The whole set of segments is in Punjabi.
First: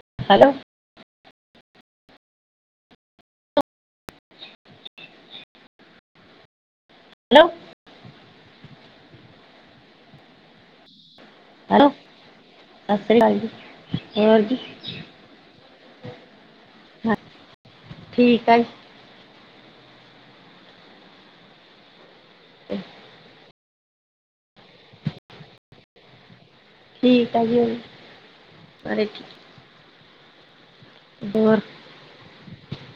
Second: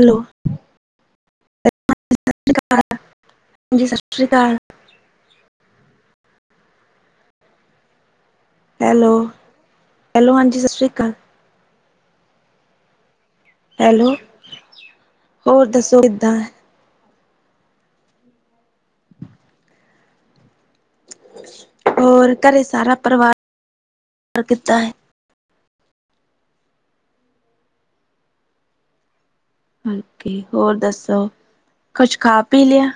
Hello hello. [unintelligible] ਹਾਂਜੀ ਸਸ ਸ਼੍ਰੀ ਕਾਲ। ਹੈਲੋ। ਹੈਲੋ-ਹੈਲੋ, ਹਾਂਜੀ ਸਸ ਸ਼੍ਰੀ ਕਾਲ। ਹੈਲੋ ਸੱਸਰੀਕਾਲ ਜੀ। ਹੈਲੋ, ਹੋਰ ਜੀ ਹੋਰ ਦੱਸੋ ਕਿੱਦਾਂ? ਠੀਕ ਆ ਜੀ। ਹੋਰ ਘਰੇ ਸਾਰਾ ਪਰਿਵਾਰ ਕਿੱਦਾਂ ਏ? ਠੀਕ ਆ ਜੀ ਓਵੀ ਸਾਰੇ ਠੀਕ [unintelligible] ਓਕੇ, ਹੋਰ ਦੱਸੋ ਹੋਰ ਕੁਛ ਖਾ ਪੀ ਲਿਆ?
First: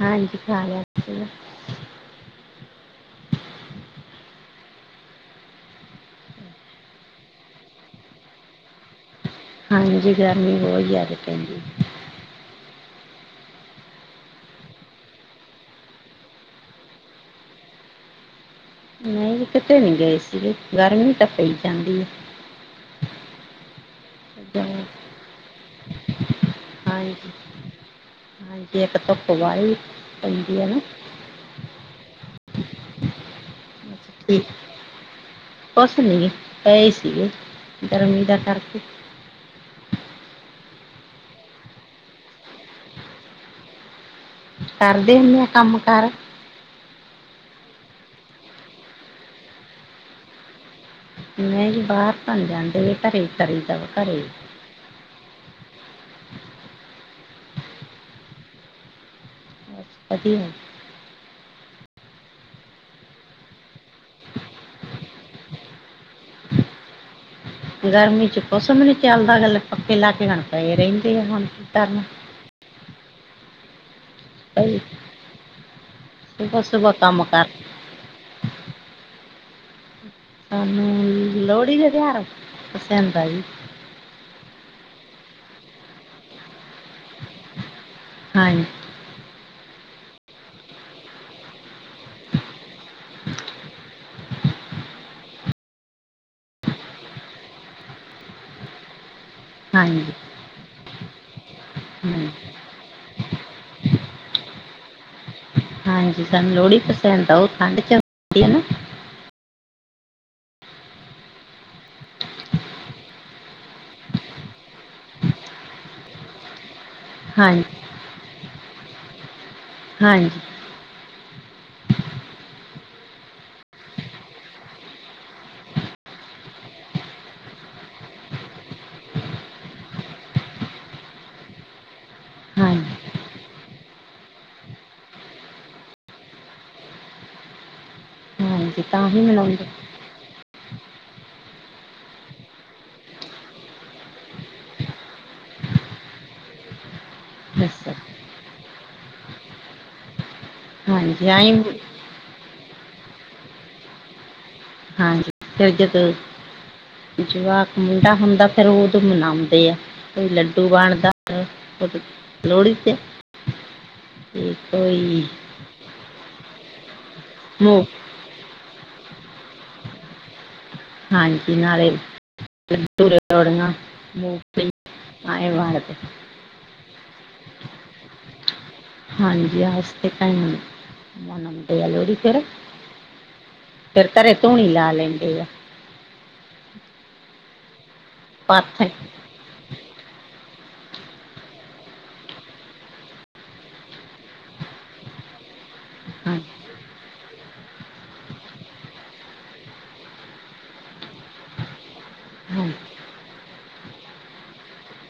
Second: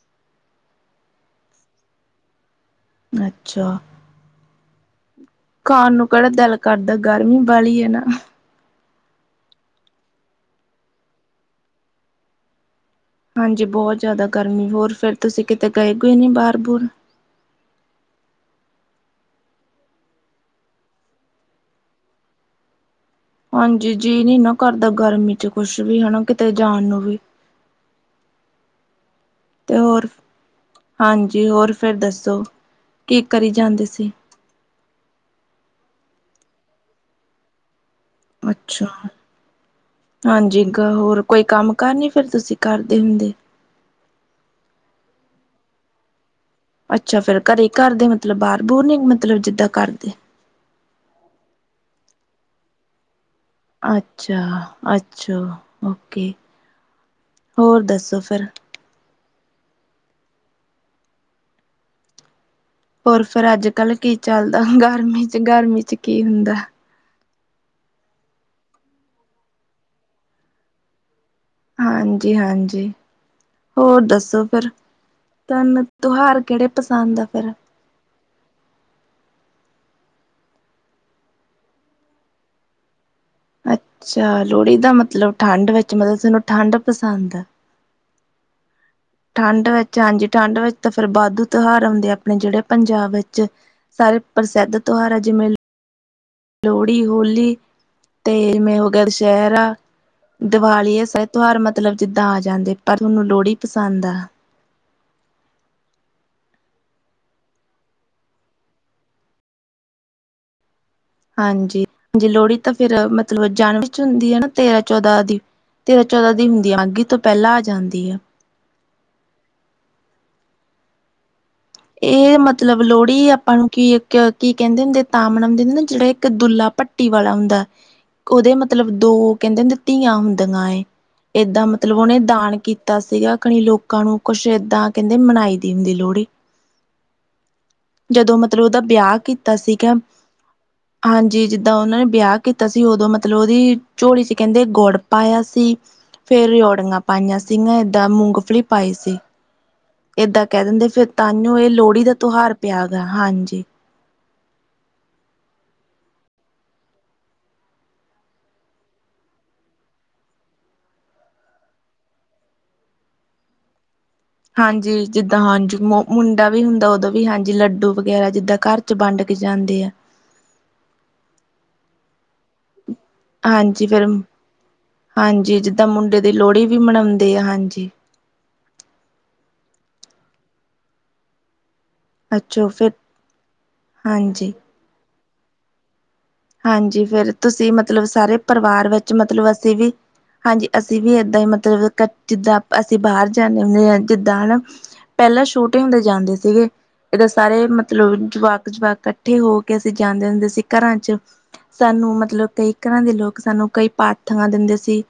ਹਾਂਜੀ ਖਾ ਲਿਆ ਸੀਗਾ। ਅੱਛਾ। ਖਾਣ ਨੂੰ ਕੇੜਾ ਦਿਲ ਕਰਦਾ ਗਰਮੀ ਵਾਲੀ ਐ ਨਾ। ਹਾਂਜੀ ਗਰਮੀ ਬੋਤ ਜਾਦੇ ਪੈਂਦੀ। ਹਾਂਜੀ ਬੋਤ ਜਾਦਾ ਗਰਮੀ ਹੋਰ ਫਿਰ ਤੁਸੀਂ ਕਿਤੇ ਗਏ-ਗੁਏ ਨੀ ਬਾਰ-ਬੁਰ? ਨਈ ਜੀ ਕਿਤੇ ਨੀ ਗਏ ਸੀਗੇ ਗਰਮੀ ਤਾਂ ਪਈ ਜਾਂਦੀ ਆ। ਹਾਂਜੀਜੀ ਨੀ ਹੈ ਨਾ ਜਾਂ- ਕਰਦਾ ਗਰਮੀ ਚ ਕੁੱਛ ਵੀ ਹਨਾ ਕੀ ਹਾਂਜੀ, ਹਾਂਜੀ ਇੱਕ ਧੁੱਪ ਵਾਲੀ ਤੇ ਹੋਰ ਪੈਂਦੀ ਐ ਨਾ। ਹਾਂਜੀ ਹੋਰ ਫੇਰ ਦੱਸੋ ਕੀ ਕਰੀ ਜਾਂਦੇ ਸੀ? ਠੀ ਕੁਛ ਨੀ ਪਏ ਸੀਗੇ ਗਰਮੀ ਦਾ ਕਰਕੇ ਅੱਛਾ। ਹਾਂਜੀ ਗ ਹੋਰ ਕੋਈ ਕੰਮ-ਕਾਰ ਨੀ ਫਿਰ ਤੁਸੀਂ ਕਰਦੇ ਹੁੰਦੇ? ਕਰਦੇ ਹੁੰਨੇ ਆ ਕੰਮ-ਕਾਰ। ਅੱਛਾ ਫੇਰ ਘਰੇ ਘਰ ਦੇ ਮਤਲਬ ਬਾਰ-ਬੁਰ ਨੀ ਮਤਲਬ ਜਿੱਦਾਂ ਕਰਦੇ? ਨਈ ਜੀ ਬਾਰ ਤਾਂ ਨੀ ਜਾਂਦੇ ਘਰੇ ਕਰੀਦਾ ਵਾ ਘਰੇ ਅੱਚਾ-ਅੱਚਾ, ਓਕੇ। ਹੋਰ ਦੱਸੋ ਫੇਰ? ਬਸ ਵਧੀਆ। ਹੋਰ ਫਿਰ ਅੱਜ-ਕੱਲ ਕੀ ਚੱਲਦਾ ਗਰਮੀ ਚ ਗਰਮੀ ਚ ਕੀ ਹੁੰਦਾ? ਗਰਮੀ ਚ ਕੁਸ ਬੀ ਨੀ ਚੱਲਦਾ [unintelligible] ਪੱਕੇ ਲਾ ਕੇ ਹੁਣ ਪਏ ਰੈਂਦੇ ਆ ਹੁਣ ਕੀ ਕਰਨਾ। ਜੀ ਹਾਂਜੀ ਹੋਰ ਦੱਸੋ ਫਿਰ, ਭਾਈ ਤਾਨੂੰ ਤੋਹਾਰ ਸੁਬਹ ਕੇੜੇ ਸੁਬਹ ਪਸੰਦ ਕੰਮ ਆ ਕਰ ਫੇਰ? ਸਾਨੂੰ ਲੋਹੜੀ ਦੇ ਤੇਹਾਰ ਪਸੰਦ ਆ ਜੀ। ਅੱਚਾ ਲੋਹੜੀ ਦਾ ਮਤਲਬ ਠੰਡ ਵਿੱਚ ਮਤਲਬ ਥੋਨੂੰ ਠੰਡ ਪਸੰਦ ਆ। ਹਾਂ ਠੰਡ ਵਿੱਚ ਹਾਂਜੀ ਠੰਡ ਵਿੱਚ ਤਾਂ ਫਿਰ ਵਾਧੂ ਤਿਉਹਾਰ ਆਉਂਦੇ ਆ ਆਪਣੇ ਜੇੜੇ ਪੰਜਾਬ ਵਿੱਚ। ਸਾਰੇ ਪ੍ਰਸਿੱਧ ਤਿਉਹਾਰ ਆ ਜਿਮੇਂ ਲੋਹੜੀ, ਹੋਲੀ ਤੇ ਮੇ ਹੋ ਗਿਆ ਦਸਹਿਰਾ। ਹਾਂਜੀ ਦੀਵਾਲੀ ਏ ਸ ਤਿਉਹਾਰ ਮਤਲਬ ਹਾਂਜੀ ਜਿੱਦਾਂ ਆ ਜਾਂਦੇ ਪਰ ਥੋਨੂੰ ਲੋਹੜੀ ਪਸੰਦ ਆ। ਹਾਂਜੀ ਸਾਨੂੰ ਲੋੜੀ ਪਸੰਦ ਆ ਓ ਠੰਡ ਚ ਹੁੰਦੀ ਐ ਨਾ। ਹਾਂਜੀ ਜੀ ਲੋੜੀ ਤਾਂ ਫਿਰ ਮਤਲਬ ਜਾਨਵੀ ਚ ਹੁੰਦੀ ਆ ਨਾ ਤੇਰਾਂ-ਚੌਦਾਂ ਦੀ। ਤੇਰਾਂ-ਚੌਦਾਂ ਦੀ ਹੁੰਦੀ ਆ ਮਾਘੀ ਤੋਂ ਪੈਲਾਂ ਆ ਹਾਂਜੀ ਜਾਂਦੀ ਆ। ਹਾਂਜੀ। ਏ ਮਤਲਬ ਲੋੜੀ ਆਪਾਂ ਨੂੰ ਕੀ ਕ ਕੀ ਕੈਂਦੇ ਹੁੰਦੇ ਆ ਤਾਂ ਮਨਾਉਂਦੇ ਹੁੰਦੇ ਆ ਨਾ ਜੇੜਾ ਇੱਕ ਦੁੱਲਾ ਭੱ ਟੀ ਵਾਲਾ ਹੁੰਦਾ, ਓਦੇ ਮਤਲਬ ਦੋ ਕੇਂਦੇ ਹੁੰਦੇ ਧੀਆਂ ਹੁੰਦੀਆਂ ਏ। ਏਦਾਂ ਮਤਲਬ ਓਨੇ ਦਾਨ ਹਾਂਜੀ ਕੀਤਾ ਸੀਗਾ ਖਣੀ ਲੋਕਾਂ ਨੂੰ ਕੁਛ ਏਦਾਂ ਕੇਂਦੇ ਮਨਾਈ ਦੀ ਹੁੰਦੀ ਲੋੜੀ। ਜਦੋਂ ਮਤਲਬ ਉਦਾ ਹਾਂਜੀ ਤਾਂ ਬਿਆ ਹੀ ਕੀਤਾ ਮਨਾਉਂਦੇ ਸੀਗਾ ਹਾਂਜੀ ਜਿੱਦਾਂ ਓਨਾਂ ਨੇ ਬਿਆ ਕੀਤਾ ਸੀ, ਉਦੋਂ ਮਤਲਬ ਓਦੀ ਝੋਲੀ 'ਚ ਕੈਂਦੇ ਗੁੜ ਪਾਇਆ ਸੀ। ਫੇਰ ਰੇਓੜੀਆਂ ਪਾਈਆਂ ਸੀਗੀਆਂ ਦੱਸੋ ਏਦਾਂ ਫੇਰ ਮੂੰਗਫਲੀ ਪਾਈ ਸੀ। ਏਦਾਂ ਕੈ ਦਿੰਦੇ ਫਿਰ ਹਾਂਜੀ ਆਈ ਤਾਨੂੰ ਏ ਲੋੜੀ ਦਾ ਤਿਹਾਰ ਪਿਆ ਗਾ, ਹਾਂਜੀ। ਹਾਂਜੀ [unintelligible] ਜਵਾਕ ਮੁੰਡਾ ਹੁੰਦਾ ਫਿਰ ਉਦੋਂ ਮਨਾਉਂਦੇ ਆ। ਕੋਈ ਲੱਡੂ ਵਾਂਡਦਾ ਉਦੋਂ ਲੋੜੀ ਤੇ ਤੇ ਹਾਂਜੀ ਕੋਈ ਜਿੱਦਾਂ ਹਾਂਜੀ ਮੋ ਮੁੰਡਾ ਵੀ ਹੁੰਦਾ ਉਦੋਂ ਵੀ ਹਾਂਜੀ ਮੂੰਗ ਲੱਡੂ ਵਗੈਰਾ ਜਿੱਦਾਂ ਘਰ 'ਚ ਬੰਡ ਕੇ ਜਾਂਦੇ ਆ। ਹਾਂਜੀ ਨਾਲੇ [unintelligible] ੜੀਆਂ ਨਾਲੇ ਹਾਂਜੀ ਫੇਰ ਮੂੰਫਲੀ ਹਾਂਜੀ ਜਿੱਦਾਂ ਮੁੰਡੇ ਦੀ ਲੋੜੀ ਵੀ ਮਨੋਂਦੇ ਆ ਹਾਂਜੀ। ਹਾਂਜੀ [unintelligible] ਮੁੰਡੇ ਆਲੇ ਵੀ ਰ ਅੱਛਾ ਫਿਰ ਫੇਰ ਘਰੇ ਹਾਂਜੀ ਧੂਣੀ ਲਾ ਲੈਂਦੇ ਆ ਹਾਂਜੀ ਫੇਰ ਤੁਸੀਂ ਮਤਲਬ ਸਾਰੇ ਪਰਵਾਰ ਪਾਥੇ ਵਿੱਚ ਮਤਲਬ ਅਸੀਂ ਵੀ ਹਾਂਜੀ ਅਸੀਂ ਵੀ ਏਦਾਂ ਈ ਮਤਲਬ ਕ ਜਿੱਦਾਂ ਅਸੀਂ ਬਾਰ ਜਾਨੇ ਹੁੰਨੇ ਆਂ ਜਿੱਦਾਂ ਹਨਾ ਪੈਲਾਂ ਸ਼ੋਟੇ ਹੁੰਦੇ ਜਾਂਦੇ ਹਾਂਜੀ ਸੀਗੇ ਦਾ ਸਾਰੇ ਮਤਲਬ ਜਵਾਕ-ਜਵਾਕ ਕੱਠੇ ਹੋ ਕੇ ਅਸੀਂ ਜਾਂਦੇ ਹੁੰਦੇ ਸੀ ਘਰਾਂ 'ਚ ਸਾਨੂੰ ਮਤਲਬ ਕਈ ਹਾਂਜੀ ਘਰਾਂ ਦੇ ਲੋਕ ਸਾਨੂੰ ਕਈ ਪਾਥਾਂ ਦਿੰਦੇ ਸੀ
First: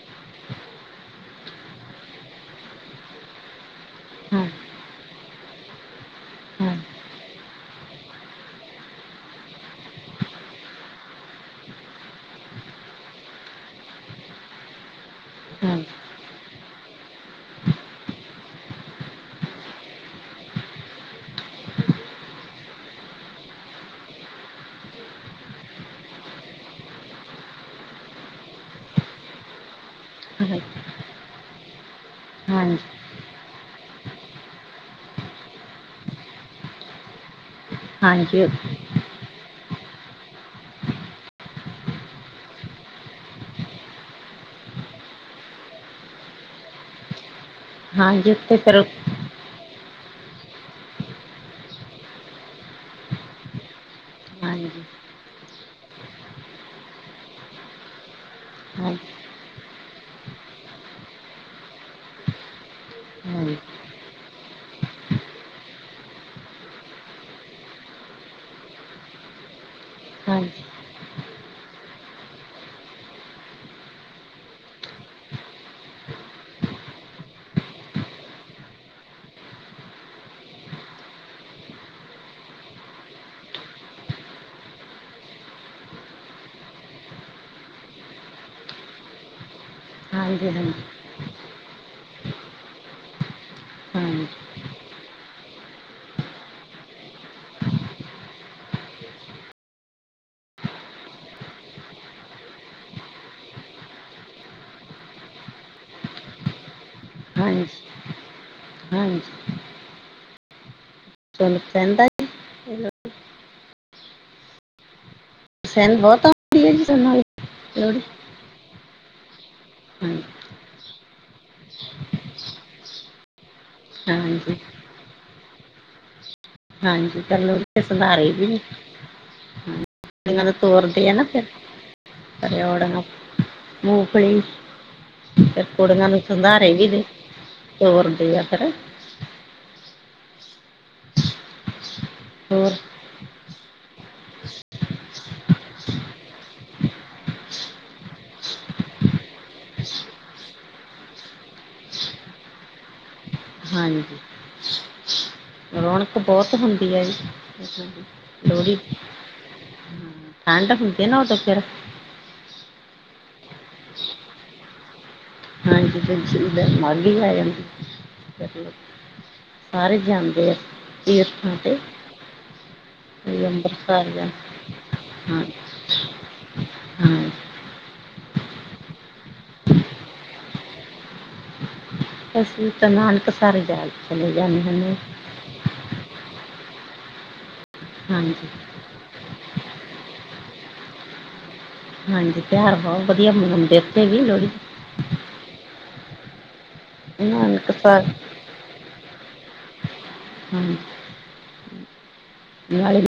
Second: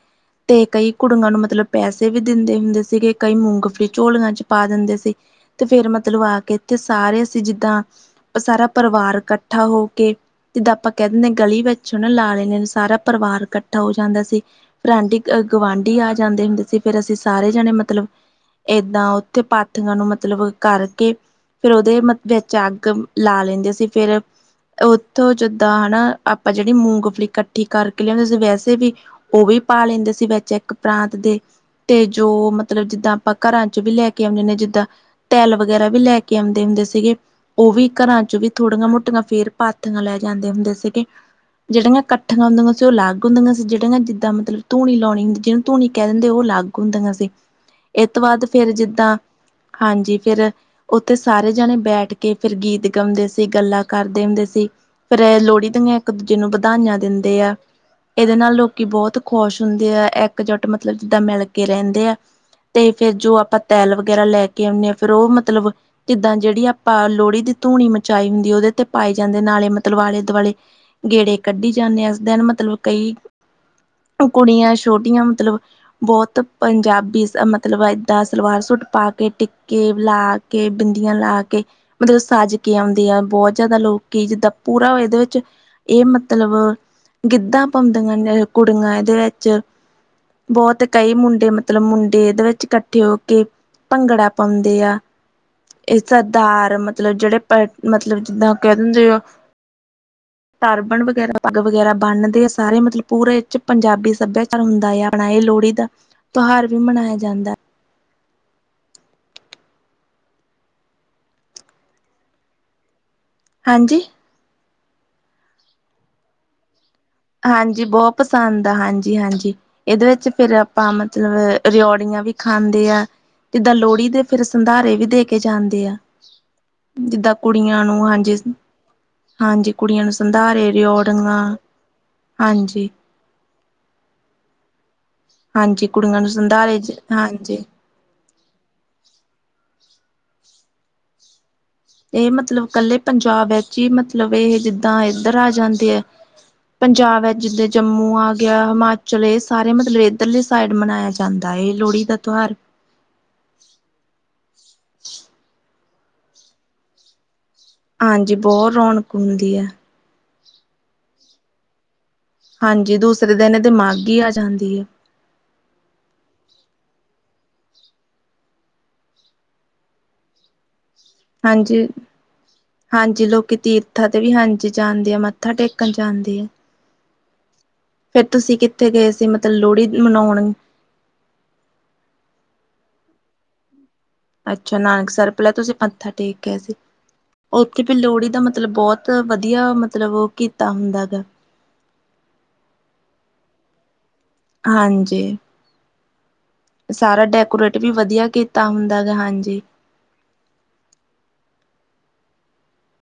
ਤੇ ਕਈ ਕੁੜੀਆਂ ਨੂੰ ਮਤਲਬ ਪੈਸੇ ਵੀ ਦਿੰਦੇ ਹੁੰਦੇ ਸੀਗੇ, ਕਈ ਮੂੰਗਫਲੀ ਝੋਲੀਆਂ 'ਚ ਹਾਂਜੀ ਪਾ ਦਿੰਦੇ ਸੀ। ਤੇ ਫੇਰ ਮਤਲਬ ਆ ਕੇ ਹਾਂਜੀ ਇੱਥੇ ਸਾਰੇ ਅਸੀਂ ਜਿੱਦਾਂ ਸਾਰਾ ਪਰਵਾਰ ਕੱਠਾ ਹੋ ਕੇ ਜਿੱਦਾਂ ਆਪਾਂ ਕੈ ਦਿੰਨੇ ਆਂ ਗਲੀ ਵਿੱਚ ਓ ਨਾ ਲਾ ਲੈਨੇ ਸਾਰਾ ਪਰਵਾਰ ਕੱਠਾ ਹੋ ਜਾਂਦਾ ਸੀ। ਫੇਰ ਆਂਢੀ-ਗਵਾਂਢੀ ਹਾਂਜੀ ਆ ਜਾਂਦੇ ਹੁੰਦੇ ਸੀ ਫੇਰ ਅਸੀਂ ਸਾਰੇ ਜਣੇ ਮਤਲਬ ਏਦਾਂ ਉੱਥੇ ਪਾਥੀਆਂ ਨੂੰ ਮਤਲਬ ਕਰਕੇ ਫੇਰ ਓਦੇ ਵਿੱਚ ਅੱਗ ਲਾ ਲੈਂਦੇ ਸੀ ਫੇਰ ਉੱਥੋਂ ਜਦ ਤਾਂ ਹਣਾ ਆਪਾਂ ਜੇੜੀ ਮੂੰਗਫਲੀ ਕੱਠੀ ਕਰਕੇ ਲਿਆਂਦੇ ਸੀ ਵੈਸੇ ਵੀ ਓ ਵੀ ਪਾ ਲੈਂਦੇ ਸੀ ਵਿੱਚ ਇੱਕ ਪਰਾਤ ਦੇ ਤੇ ਜੋ ਹਾਂਜੀ ਮਤਲਬ ਜਿੱਦਾਂ ਪਾਂ ਘਰਾਂ 'ਚ ਵੀ ਲੈ ਕੇ ਔਨੇ ਹੁਨੇ ਜਿੱਦਾਂ ਤੈਲ ਵਗੈਰਾ ਵੀ ਲੈ ਕੇ ਔਂਦੇ ਹੁੰਦੇ ਸੀਗੇ ਓ ਵੀ ਘਰਾਂ 'ਚ ਵੀ ਹਾਂਜੀ ਥੋੜੀਆਂ-ਮੋਟੀਆਂ ਫੇਰ ਪਾਥੀਆਂ ਲੈ ਜਾਂਦੇ ਹੁੰਦੇ ਸੀਗੇ ਜਿਹੜੀਆਂ ਕੱਠੀਆਂ ਹੁੰਦੀਆਂ ਸੀ ਉਹ ਲੱਗ ਹੁੰਦੀਆਂ ਸੀ, ਜਿਹੜੀਆਂ ਜਿੱਦਾਂ ਮਤਲਬ ਧੂਣੀ ਲੌਣੀ ਹੁੰਦੀ ਜਿਨੂੰ ਧੂਣੀ ਕਹਿ ਦਿੰਦੇ ਓ ਲੱਗ ਗ ਹੁੰਦੀਆਂ ਸੀ। ਏ ਤੋਂ ਹਾਂਜੀ ਬਾਅਦ ਉੱਤੇ ਫੇਰ ਫਿਰ ਜਿੱਦਾਂ ਹਾਂਜੀ ਫੇਰ ਉੱਥੇ ਸਾਰੇ ਜਾਣੇ ਬੈਠ ਕੇ ਫੇਰ ਗੀਤ ਗਾਉਂਦੇ ਸੀ ਗੱਲਾਂ ਕਰਦੇ ਹੁੰਦੇ ਸੀ। ਹਾਂਜੀ ਫੇਰ ਐ ਲੌੜੀ ਦੀਆਂ ਇੱਕ ਦੂਜੇ ਨੂੰ ਬਧਾਈਆਂ ਦਿੰਦੇ ਆ ਏਦੇ ਨਾਲ ਲੋਕੀਂ ਹਾਂਜੀ ਬਹੁਤ ਖੁਸ਼ ਹੁੰਦੇ ਆ ਇੱਕ-ਜੁੱਟ ਮਤਲਬ ਜਿੱਦਾਂ ਮਿਲ ਕੇ ਰਹਿੰਦੇ ਆ। ਤੇ ਫੇਰ ਜੋ ਹਾਂਜੀ ਹਾਂਜੀ ਆਪਾਂ ਤੈਲ ਵਗੈਰਾ ਲੈ ਕੇ ਆਉਨੇ ਆਂ ਫੇਰ ਓ ਮਤਲਬ ਜਿੱਦਾਂ ਜੇੜੀ ਆਪਾਂ ਲੌੜੀ ਦੀ ਧੂਣੀ ਮਚਾਈ ਹੁੰਦੀ ਓਦੇ ਤੇ ਪਾਏ ਜਾਂਦੇ ਨਾਲੇ ਤਲਬ ਆਲੇ-ਦਵਾਲੇ ਹਾਂਜੀ ਗੇੜੇ ਕੱਢੀ ਜਾਨੇ ਆਂ, ਇਸ ਦਿਨ ਮਤਲਬ ਕਈ ਕੁੜੀਆਂ ਸ਼ੋਟੀਆਂ ਮਤਲਬ ਬੋਤ ਪੰਜਾਬੀ ਸ ਮਤਲਬ ਏਦਾਂ ਸਲਵਾਰ-ਸੂਟ ਪਾ ਕੇ ਟਿੱਕੇ ਲਾ ਕੇ, ਬਿੰਦੀਆਂ ਲਾ ਕੇ ਮਤਲਬ ਸਜ ਕੇ ਔਂਦੀਆਂ ਬੋਤ ਜ਼ਿਆਦਾ ਲੋਕੀਂ ਜਿੱਦਾਂ ਪੂਰਾ ਏਦੇ ਵਿੱਚ ਏ ਮਤਲਬ ਗਿੱਧਾ ਪੋਂਦੀਆਂ ਨੇ ਕੁੜੀਆਂ ਏਦੇ ਵਿੱਚ ਹਾਂਜੀ ਹਾਂਜੀ ਬੋਤ ਕਈ ਮੁੰਡੇ ਮਤ ਮਤਲਬ ਮੁੰਡੇ ਏਦੇ ਵਿੱਚ ਕੱਠੇ ਹੋ ਕੇ ਭੰਗੜਾ ਪੌਂਦੇ ਆ ਏ ਸਦਾਰ ਮਤਲਬ ਜਿਹੜੇ ਪੈ ਮਤਲਬ ਜਿੱਦਾਂ ਕੈ ਦਿੰਦੇ ਆ ਟਰਬਣ ਵਗੈਰਾ ਪੱਗ ਵਗੈਰਾ ਬੰਨਦੇ ਆ ਸਾਰੇ ਮਤਲਬ ਪੂਰੇ ਏ 'ਚ ਪੰਜਾਬੀ ਸੱਭਿਆਚਾਰ ਤਿਉਹਾਰ ਹੁੰਦਾ ਆ ਆਪਣਾ, ਏ ਲੋਹੜੀ ਦਾ ਤਿਉਹਾਰ ਵੀ ਮਨਾਇਆ ਜਾਂਦਾ ਹਾਂਜੀ, ਹਾਂਜੀ। [unintelligible] ਹਾਂਜੀ? [unintelligible] ਹਾਂਜੀ, ਲੋਹੜੀ ਬੋ ਪਸੰਦ ਆ, ਹਾਂਜੀ-ਹਾਂਜੀ! ਏਦੇ ਹਾਂਜੀ ਵਿੱਚ ਫੇਰ, ਆਪਾਂ ਮਤਲਬ ਰਿਓੜੀਆਂ ਵੀ ਖਾਂਦੇ ਆ। ਜਿੱਦਾਂ ਲੋਹੜੀ ਦੇ ਫੇਰ ਹਾਂਜੀ ਸੰਧਾਰੇ ਵੀ ਦੇ ਕੇ ਜਾਂਦੇ ਆ। ਹਾਂਜੀ ਜਿੱਦਾਂ ਪਰ ਲੋਹੜੀ ਦੇ ਕੁੜੀਆਂ ਨੂੰ ਸੰਧਾਰੇ ਹਾਂਜੀ ਵੀ ਹਾਂਜੀ, ਕੁੜੀਆਂ ਨੂੰ ਸੰਧਾਰੇ, ਰਿਓੜੀਆਂ ਹਾਂਜੀ ਰੇਉੜੀਆ, ਮੂਫਲੀ ਫੇਰ ਕੁੜੀਆਂ ਨੂੰ ਸੰਧਾਰੇ ਵੀ [inaudible] ਤੋਰਦੇ ਆ, ਪਤਾ? ਏ ਮਤਲਬ ਹੋਰ ਕੱਲੇ ਪੰਜਾਬ ਵਿੱਚ ਈ ਮਤਲਬ ਏ ਜਿੱਦਾਂ ਇਧਰ ਆ ਜਾਂਦੇ ਐ। ਪੰਜਾਬ ਐ, ਜਿੱਦਾਂ ਜੰਮੂ ਆ ਗਿਆ, ਹਿਮਾਚਲ ਏ, ਸਾਰੇ ਮਤਲਬ ਇੱਧਰਲੇ ਸਾਈਡ ਮਨਾਇਆ ਜਾਂਦਾ ਏ, ਇਹ ਲੋਹੜੀ ਦਾ ਤਿਉਹਾਰ ਹਾਂਜੀ। ਰੋਣਕ ਬਹੁਤ ਹੁੰਦੀ ਏ ਜੀ। ਹਾਂਜੀ, ਬੋ ਲੋਹੜੀ ਰੌਣਕ ਹੁੰਦੀ ਏ! ਠੰਡ ਹੁੰਦੀ ਨਾ ਉਦੋਂ ਫੇਰ। ਹਾਂਜੀ, ਦੂਸਰੇ ਦਿਨ ਏਦੇ ਮਾਘੀ ਆ ਜਾਂਦੀ ਐ! ਹਾਂਜੀ ਤੇ ਮਾਘ ਆ ਜਾਂਦੀ [unintelligible] ਸਾਰੇ ਜਾਂਦੇ ਆ। ਤੀਰਥਾਂ ਤੇ ਹਾਂਜੀ। ਹਾਂਜੀ, ਕੋਈ ਲੋਕੀ ਤੀਰਥਾਂ ਅੰਮ੍ਰਿਤਸਰ ਤੇ ਜਾਂ ਵੀ ਹਾਂਜੀ ਜਾਂਦੇ ਆ, ਮੱਥਾ ਟੇਕਣ ਜਾਂਦੇ ਆ। ਹਮ। ਫੇਰ ਤੁਸੀਂ ਕਿੱਥੇ ਗਏ ਸੀ, ਮਤਲਬ ਲੋਹੜੀ ਮਨਾਉਣ? ਅਸੀਂ ਤਾਂ ਨਾਨਕਸਰ ਗੇ! ਅੱਛਾ, ਨਾਨਕਸਰ ਪਹਿਲਾ ਤੁਸੀਂ ਮੱਥਾ ਟੇਕ ਕੇ ਆਏ ਸੀ, ਉੱਥੇ ਵੀ ਲੋਹੜੀ ਹਾਂਜੀ ਦਾ ਮਤਲਬ ਬਹੁਤ [unintelligible] ਵਧੀਆ ਮਤਲਬ ਉਹ ਕੀਤਾ ਹੁੰਦਾ ਗਾ। ਹਾਂਜੀ, ਤਿਉਹਾਰ ਬਹੁਤ ਵਧੀਆ ਮੰਨਾਉਂਦੇ ਉੱਥੇ ਵੀ ਲੋਹੜੀ ਹਾਂਜੀ। ਸਾਰਾ ਡੈਕੋਰੇਟ ਵੀ ਨਾਨਕਸਰ ਵਧੀਆ ਕੀਤਾ ਹੁੰਦਾ ਗਾ, ਹਾਂਜੀ। ਹਮ। ਨਾਲੇ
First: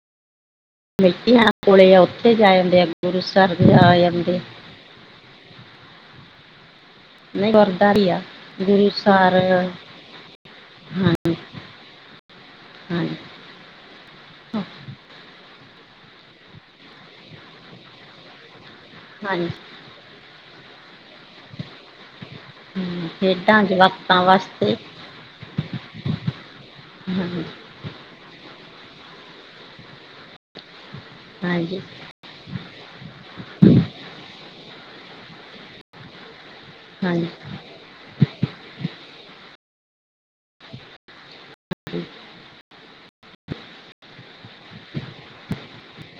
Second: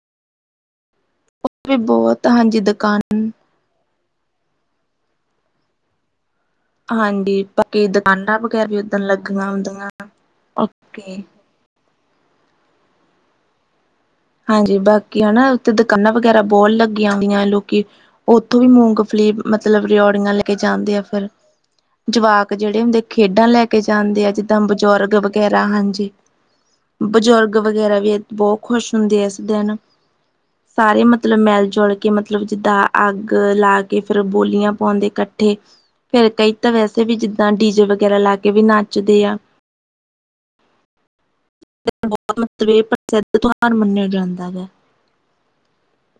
ਮਹਿਤੇਆਣਾ ਵੀ ਕੋਲੇ ਆ, ਬਹੁਤ ਉੱਥੇ ਜਾ ਹਾਂਜੀ ਆਉਂਦੇ, ਆ ਗੁਰੂ ਦੁਕਾਨ ਸਰ ਵੀ ਆ ਜਾਂਦੇ। ਹਾਂਜੀ, ਨਹੀਂ ਬਾਕੀ ਗੁਰਦੁਆਰੇ ਆ ਦੁਕਾਨਾਂ ਵਗੈਰਾ ਵੀ ਗੁਰੂ ਉਦਣ ਸਰ ਲੱਗੀਆਂ ਹਾਂ ਹੁੰਦੀਆਂ, ਓਕੇ। ਹਾਂਜੀ। ਹਾਂਜੀ, ਬਾਕੀ ਹਨਾ, ਉਥੇ ਦੁਕਾਨਾਂ ਵਗੈਰਾ ਬੋ ਲੱਗੀਆਂ ਹੁੰਦੀਆ ਆ, ਲੋਕੀ ਉੱਥੋਂ ਵੀ ਮੂੰਗ ਲੇ ਬ ਹਾਂਜੀ ਮਤਲਬ ਰਓੜੀਆਂ ਲੈ ਕੇ ਜਾਂਦੇ ਆ ਫੇਰ ਜਵਾਕ ਜਿਹੜੇ ਹੁੰਦੇ ਹਾਂ, ਖੇਡਾਂ ਲੈ ਕੇ ਜਵਾਕਾਂ ਜਾਂਦੇ ਆ, ਜਿੱਦਾਂ ਵਾਸਤੇ ਬਜ਼ੁਰਗ ਵਗੈਰਾ, ਹਾਂਜੀ। ਹਾਂਜੀ ਬਜ਼ੁਰਗ ਵਗੈਰਾ ਵੀ ਬੋ ਖੁਸ਼ ਹੁੰਦੇ ਏਸ ਦਿਨ। ਸਾਰੇ ਮਤਲਬ ਹਾਂਜੀ ਮੈਲ-ਜੁਲ ਕੇ, ਮਤਲਬ ਜਿੱਦਾਂ ਅੱਗ ਲਾ ਕੇ, ਫੇਰ ਬੋਲੀਆਂ ਪਾਉਂਦੇ ਕੱਠੇ! ਕਈ ਤਾਂ ਵੈਸੇ ਵੀ, ਹਾਂਜੀ ਜਿੱਦਾਂ ਡੀਜੇ ਵਗੈਰਾ ਲਾ ਕੇ ਵੀ ਨਾਚਦੇ ਆ! [inaudible] ਬਹੁਤ ਮਤਬ ਪ੍ਰਸਿੱਧ ਤੁ ਰ ਮੰਨਿਆ ਜਾਂਦਾ ਵਾ।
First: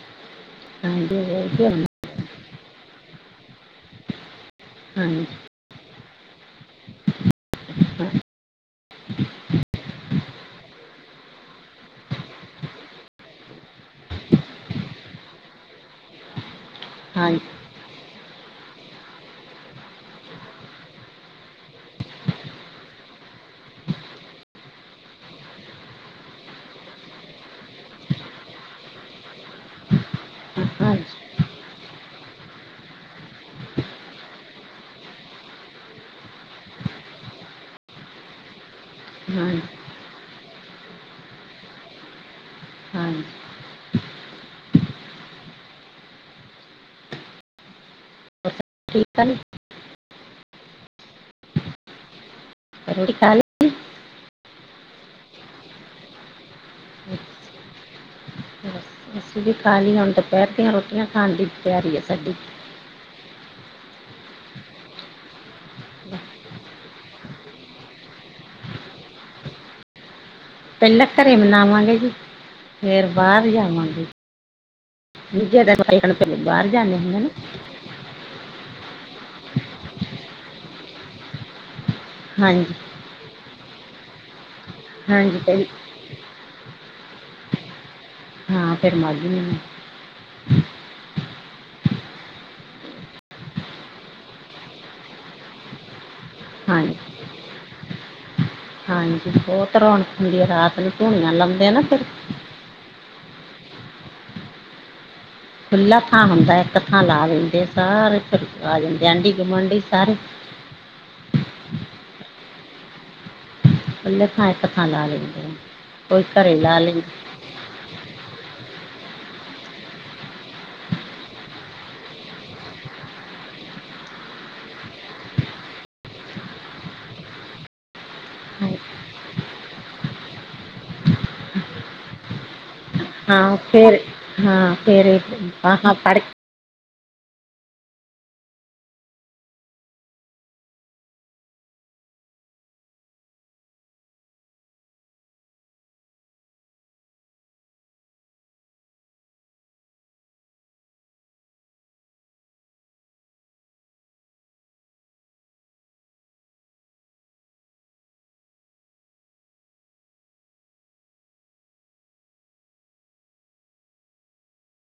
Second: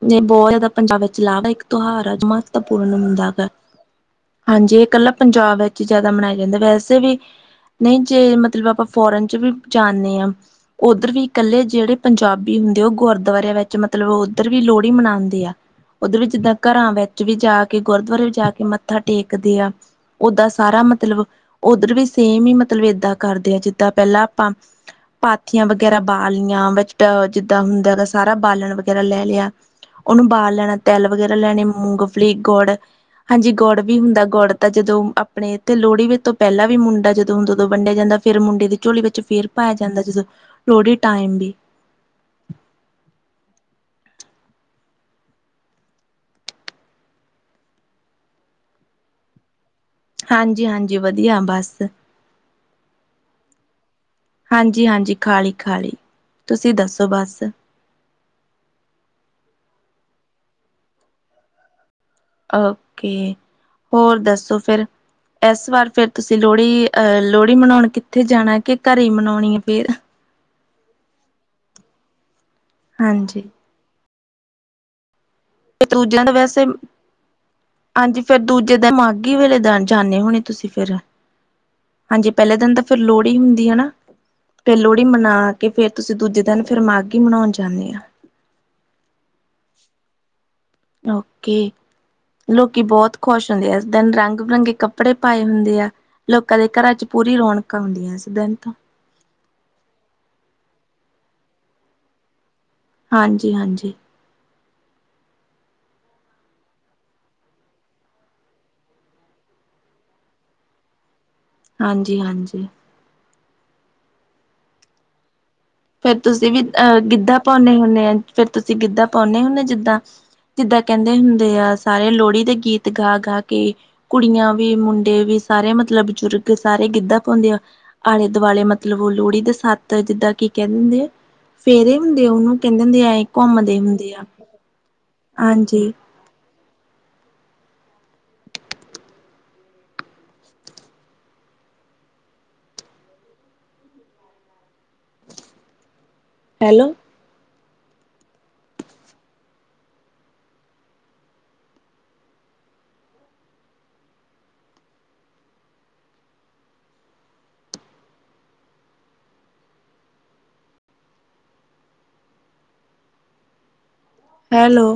ਜੇ ਬਹੁਤ ਜ਼ਿਆਦਾ ਪੰਜਾਬ ਹਾਂਜੀ ਵਿੱਚ ਲਾਭਦਾਇੱਕ ਵਧੀਆ ਹੁੰਦਾ। ਤਿਉਹਾਰ ਐ। ਮਹੱਤਵਪੂਰਨ ਹੁੰਦਾ ਵਾ। ਹਾਂਜੀ, ਇਹ ਕੱਲਾ ਹਾਂਜੀ ਪੰਜਾਬ ਵਿੱਚ ਈ ਜ਼ਿਆਦਾ ਮਨਾਇਆ ਜਾਂਦਾ। ਵੈਸੇ ਵੀ ਨਹੀਂ ਹਾਂ, ਜੇ ਮਤਲਬ, ਆਪਾਂ ਫੌਰਨ 'ਚ ਵੀ ਜਾਂਨੇ ਆ ਉੱਧਰ ਵੀ ਇਕੱਲੇ ਜਿਹੜੇ ਪੰਜਾਬੀ ਹੁੰਦੇ, ਉਹ ਗੁਰਦੁਆਰਿਆਂ ਵਿੱਚ ਮਤਲਬ ਉੱਧਰ ਵੀ ਲੋਹੜੀ ਮਨਾਂਦੇ ਆ। ਉੱਧਰ ਵੀ ਜਿੱਦਾਂ ਘਰਾਂ ਵਿੱਚ ਵੀ ਹਾਂਜੀ ਜਾ ਕੇ, ਗੁਰਦੁਆਰੇ ਵੀ ਜਾ ਕੇ, ਮੱਥਾ ਟੇਕਦੇ ਆ। ਓਦਾਂ ਸਾਰਾ ਮਤਲਬ, ਉੱਧਰ ਵੀ ਸੇਮ ਈ ਮਤਲਬ, ਏਦਾਂ ਕਰਦੇ ਆ। ਜਿੱਦਾਂ ਪਹਿਲਾਂ ਆਪਾਂ ਪਾਥੀਆਂ ਵਗੈਰਾ ਬਾਲਣੀਆਂ, ਵਿੱਚ ਜਿੱਦਾਂ ਹੁੰਦਾ ਹੈਗਾ ਸਾਰਾ ਬਾਲਣ ਵਗੈਰਾ ਲੈ ਲਿਆ। ਉਹਨੂੰ ਬਾਲ ਹਾਂ, ਲੈਣਾ, ਤਿੱਲ ਹਾਂਜੀ ਵਗੈਰਾ ਲੈਣੇ, ਮੂੰਗਫਲੀ, ਗੁੜ ਹਾਂਜੀ, ਗੁੜ ਵੀ ਹੁੰਦਾ। ਗੁੜ ਤਾਂ ਜਦੋਂ, ਆਪਣੇ ਇੱਥੇ ਲੋਹੜੀ ਵੇ ਤੋਂ ਪਹਿਲਾਂ ਵੀ ਮੁੰਡਾ ਜਦੋਂ ਹੁੰਦਾ, ਉਦੋਂ ਵੰਡਿਆ ਜਾਂਦਾ। ਫੇਰ ਮੁੰਡੇ ਦੀ ਝੋਲੀ ਵਿੱਚ, ਹਾਂਜੀ ਫੇਰ ਪਾਇਆ ਜਾਂਦਾ ਜਦੋਂ ਲੋਹੜੀ ਟਾਈਮ ਵੀ। ਹਾਂਜੀ। ਕੀਤਾ ਨੀ। ਹਾਂਜੀ-ਹਾਂਜੀ, ਵਧੀਆਂ ਬਸ। ਰੋਟੀ ਖਾ ਲੀ? ਹਾਂਜੀ-ਹਾਂਜੀ, ਖਾਲੀ-ਖਾਲੀ ਤੁਸੀਂ ਦੱਸੋ ਲਈ ਬਸ। ਬਸ, ਅਸੀਂ ਵੀ ਖਾਲੀ। ਹੁਣ ਦੁਪਹਿਰ ਦੀਆਂ ਰੋਟੀਆਂ ਖਾਣ ਦੀ ਤਿਆਰੀ ਐ ਸਾਡੀ। ਓਕੇ। ਹੋਰ ਦੱਸੋ ਫਿਰ? ਇਸ ਵਾਰ ਫਿਰ ਤੁਸੀਂ ਲੋਹੜੀ ਅਹ ਲੋਹੜੀ ਮਨਾਉਂਣ ਕਿੱਥੇ ਜਾਣਾ। ਕਿ ਘਰੇ ਈ ਮਨਾਉਂਣੀ ਐ ਫੇਰ। ਪਹਿਲਾਂ ਘਰੇ ਮਨਾਵਾਂਗੇ ਜੀ। ਫੇਰ ਹਾਂਜੀ ਬਾਹਰ ਜਾਵਾਂਗੇ। [unintelligible] ਨਹੀਂ ਜਿਆਦਾ ਹੁਣ ਦੂਜਿਆਂ ਦਾ ਪੇਲੇ ਵੈਸੇ ਬਾਹਰ ਜਾਂਦੇ ਹੁੰਨੇ ਆ ਨਾ। ਹਾਂਜੀ। ਫਿਰ ਦੂਜੇ ਦਿ, ਮਾਘੀ ਵੇਲੇ ਦੇ ਜਾਂਦੇ ਹੋਣੇ ਤੁਸੀਂ ਫਿਰ। ਹਾਂਜੀ, ਪਹਿਲੇ ਦਿਨ ਤਾਂ ਫਿਰ ਲੋਹੜੀ ਹੁੰਦੀ ਹਨਾ। ਤੇ ਲੋਹੜੀ ਹਾਂਜੀ ਮਨਾ ਪਹਿਲੇ ਕੇ ਫਿਰ ਤੁਸੀਂ ਦੂਜੇ ਦਿਨ ਫਿਰ ਮਾਘੀ ਮਨਾਉਂਣ ਜਾਂਨੇ ਆ। ਹਾਂ, ਫਿਰ ਮਾਘੀ ਮਨਾ ਓਕੇ। ਲੋਕੀਂ ਬਹੁਤ ਖੁਸ਼ ਹੁੰਦੇ ਆ। ਉਸ ਦਿਨ ਰੰਗ-ਬਿਰੰਗੇ ਕੱਪੜੇ ਪਾਏ ਹੁੰਦੇ ਆ। ਲੋਕਾਂ ਦੇ ਘਰਾਂ ਹਾਂਜੀ 'ਚ ਪੂਰੀ ਰੌਣਕਾਂ ਹੁੰਦੀਆਂ, ਇਸ ਦਿਨ ਤਾਂ ਹਾਂਜੀ। ਬਹੁਤ ਰੌਣਕ ਹੁੰਦੀ ਆ। ਰਾਤ ਨੂੰ ਧੂਣੀਆਂ ਲਾਉਂਦੇ ਆ ਨਾ ਫਿਰ ਹਾਂਜੀ-ਹਾਂਜੀ। ਖੁੱਲਾ ਥਾਂ ਹੁੰਦਾ। ਇੱਕ ਥਾਂ ਲਾ ਲੈਂਦੇ ਆ। ਸਾਰੇ ਫਿਰ ਆ ਜਾਂਦੇ ਆਂਢੀ-ਗੁਆਂਢੀ ਸਾਰੇ। ਹਾਂਜੀ-ਹਾਂਜੀ। ਖੁੱਲ੍ਹੇ ਥਾਂ, ਇੱਕ ਥਾਂ ਲਾ ਲੈਂਦੇ ਨੇ। ਫੇਰ ਤੁਸੀਂ ਵੀ ਅ ਗਿੱਧਾ ਪਾਉਂਨੇ ਹੁੰਨੇ ਆ। ਫੇਰ ਤੁਸੀਂ ਗਿੱਧਾ ਪਾਉਂਨੇ ਹੁੰਨੇ ਜਿੱਦਾਂ ਜਿੱਦਾਂ ਕਹਿੰਦੇ ਹੁੰਦੇ ਆ, ਸਾਰੇ ਲੋਹੜੀ ਦੇ ਗੀਤ ਗਾ-ਗਾ ਕੇ ਕੁੜੀਆਂ ਵੀ, ਮੁੰਡੇ ਵੀ, ਸਾਰੇ ਮਤਲਬ ਬਜ਼ੁਰਗ, ਸਾਰੇ ਗਿੱਧਾ ਪਾਉਂਦੇ ਆ। ਆਲੇ-ਦੁਵਾਲੇ ਮਤਲਬ ਉਹ ਲੋਹੜੀ ਦੇ ਸੱਤ ਜਿੱਦਾਂ ਕਿ ਕਹਿੰਦੇ ਹੁੰਦੇ, ਫੇਰੇ ਹੁੰਦੇ ਉਹਨੂੰ ਕਹਿੰਦੇ ਮੇ ਆ ਹਾਂ ਘੁੰਮਦੇ ਫਿਰ, ਹੁੰਦੇ ਆ ਹਾਂ ਫਿਰ ਹਾਂਜੀ ਬਾਂਹ ਫੜ ਹੈਲੋ। ਹੈਲੋ।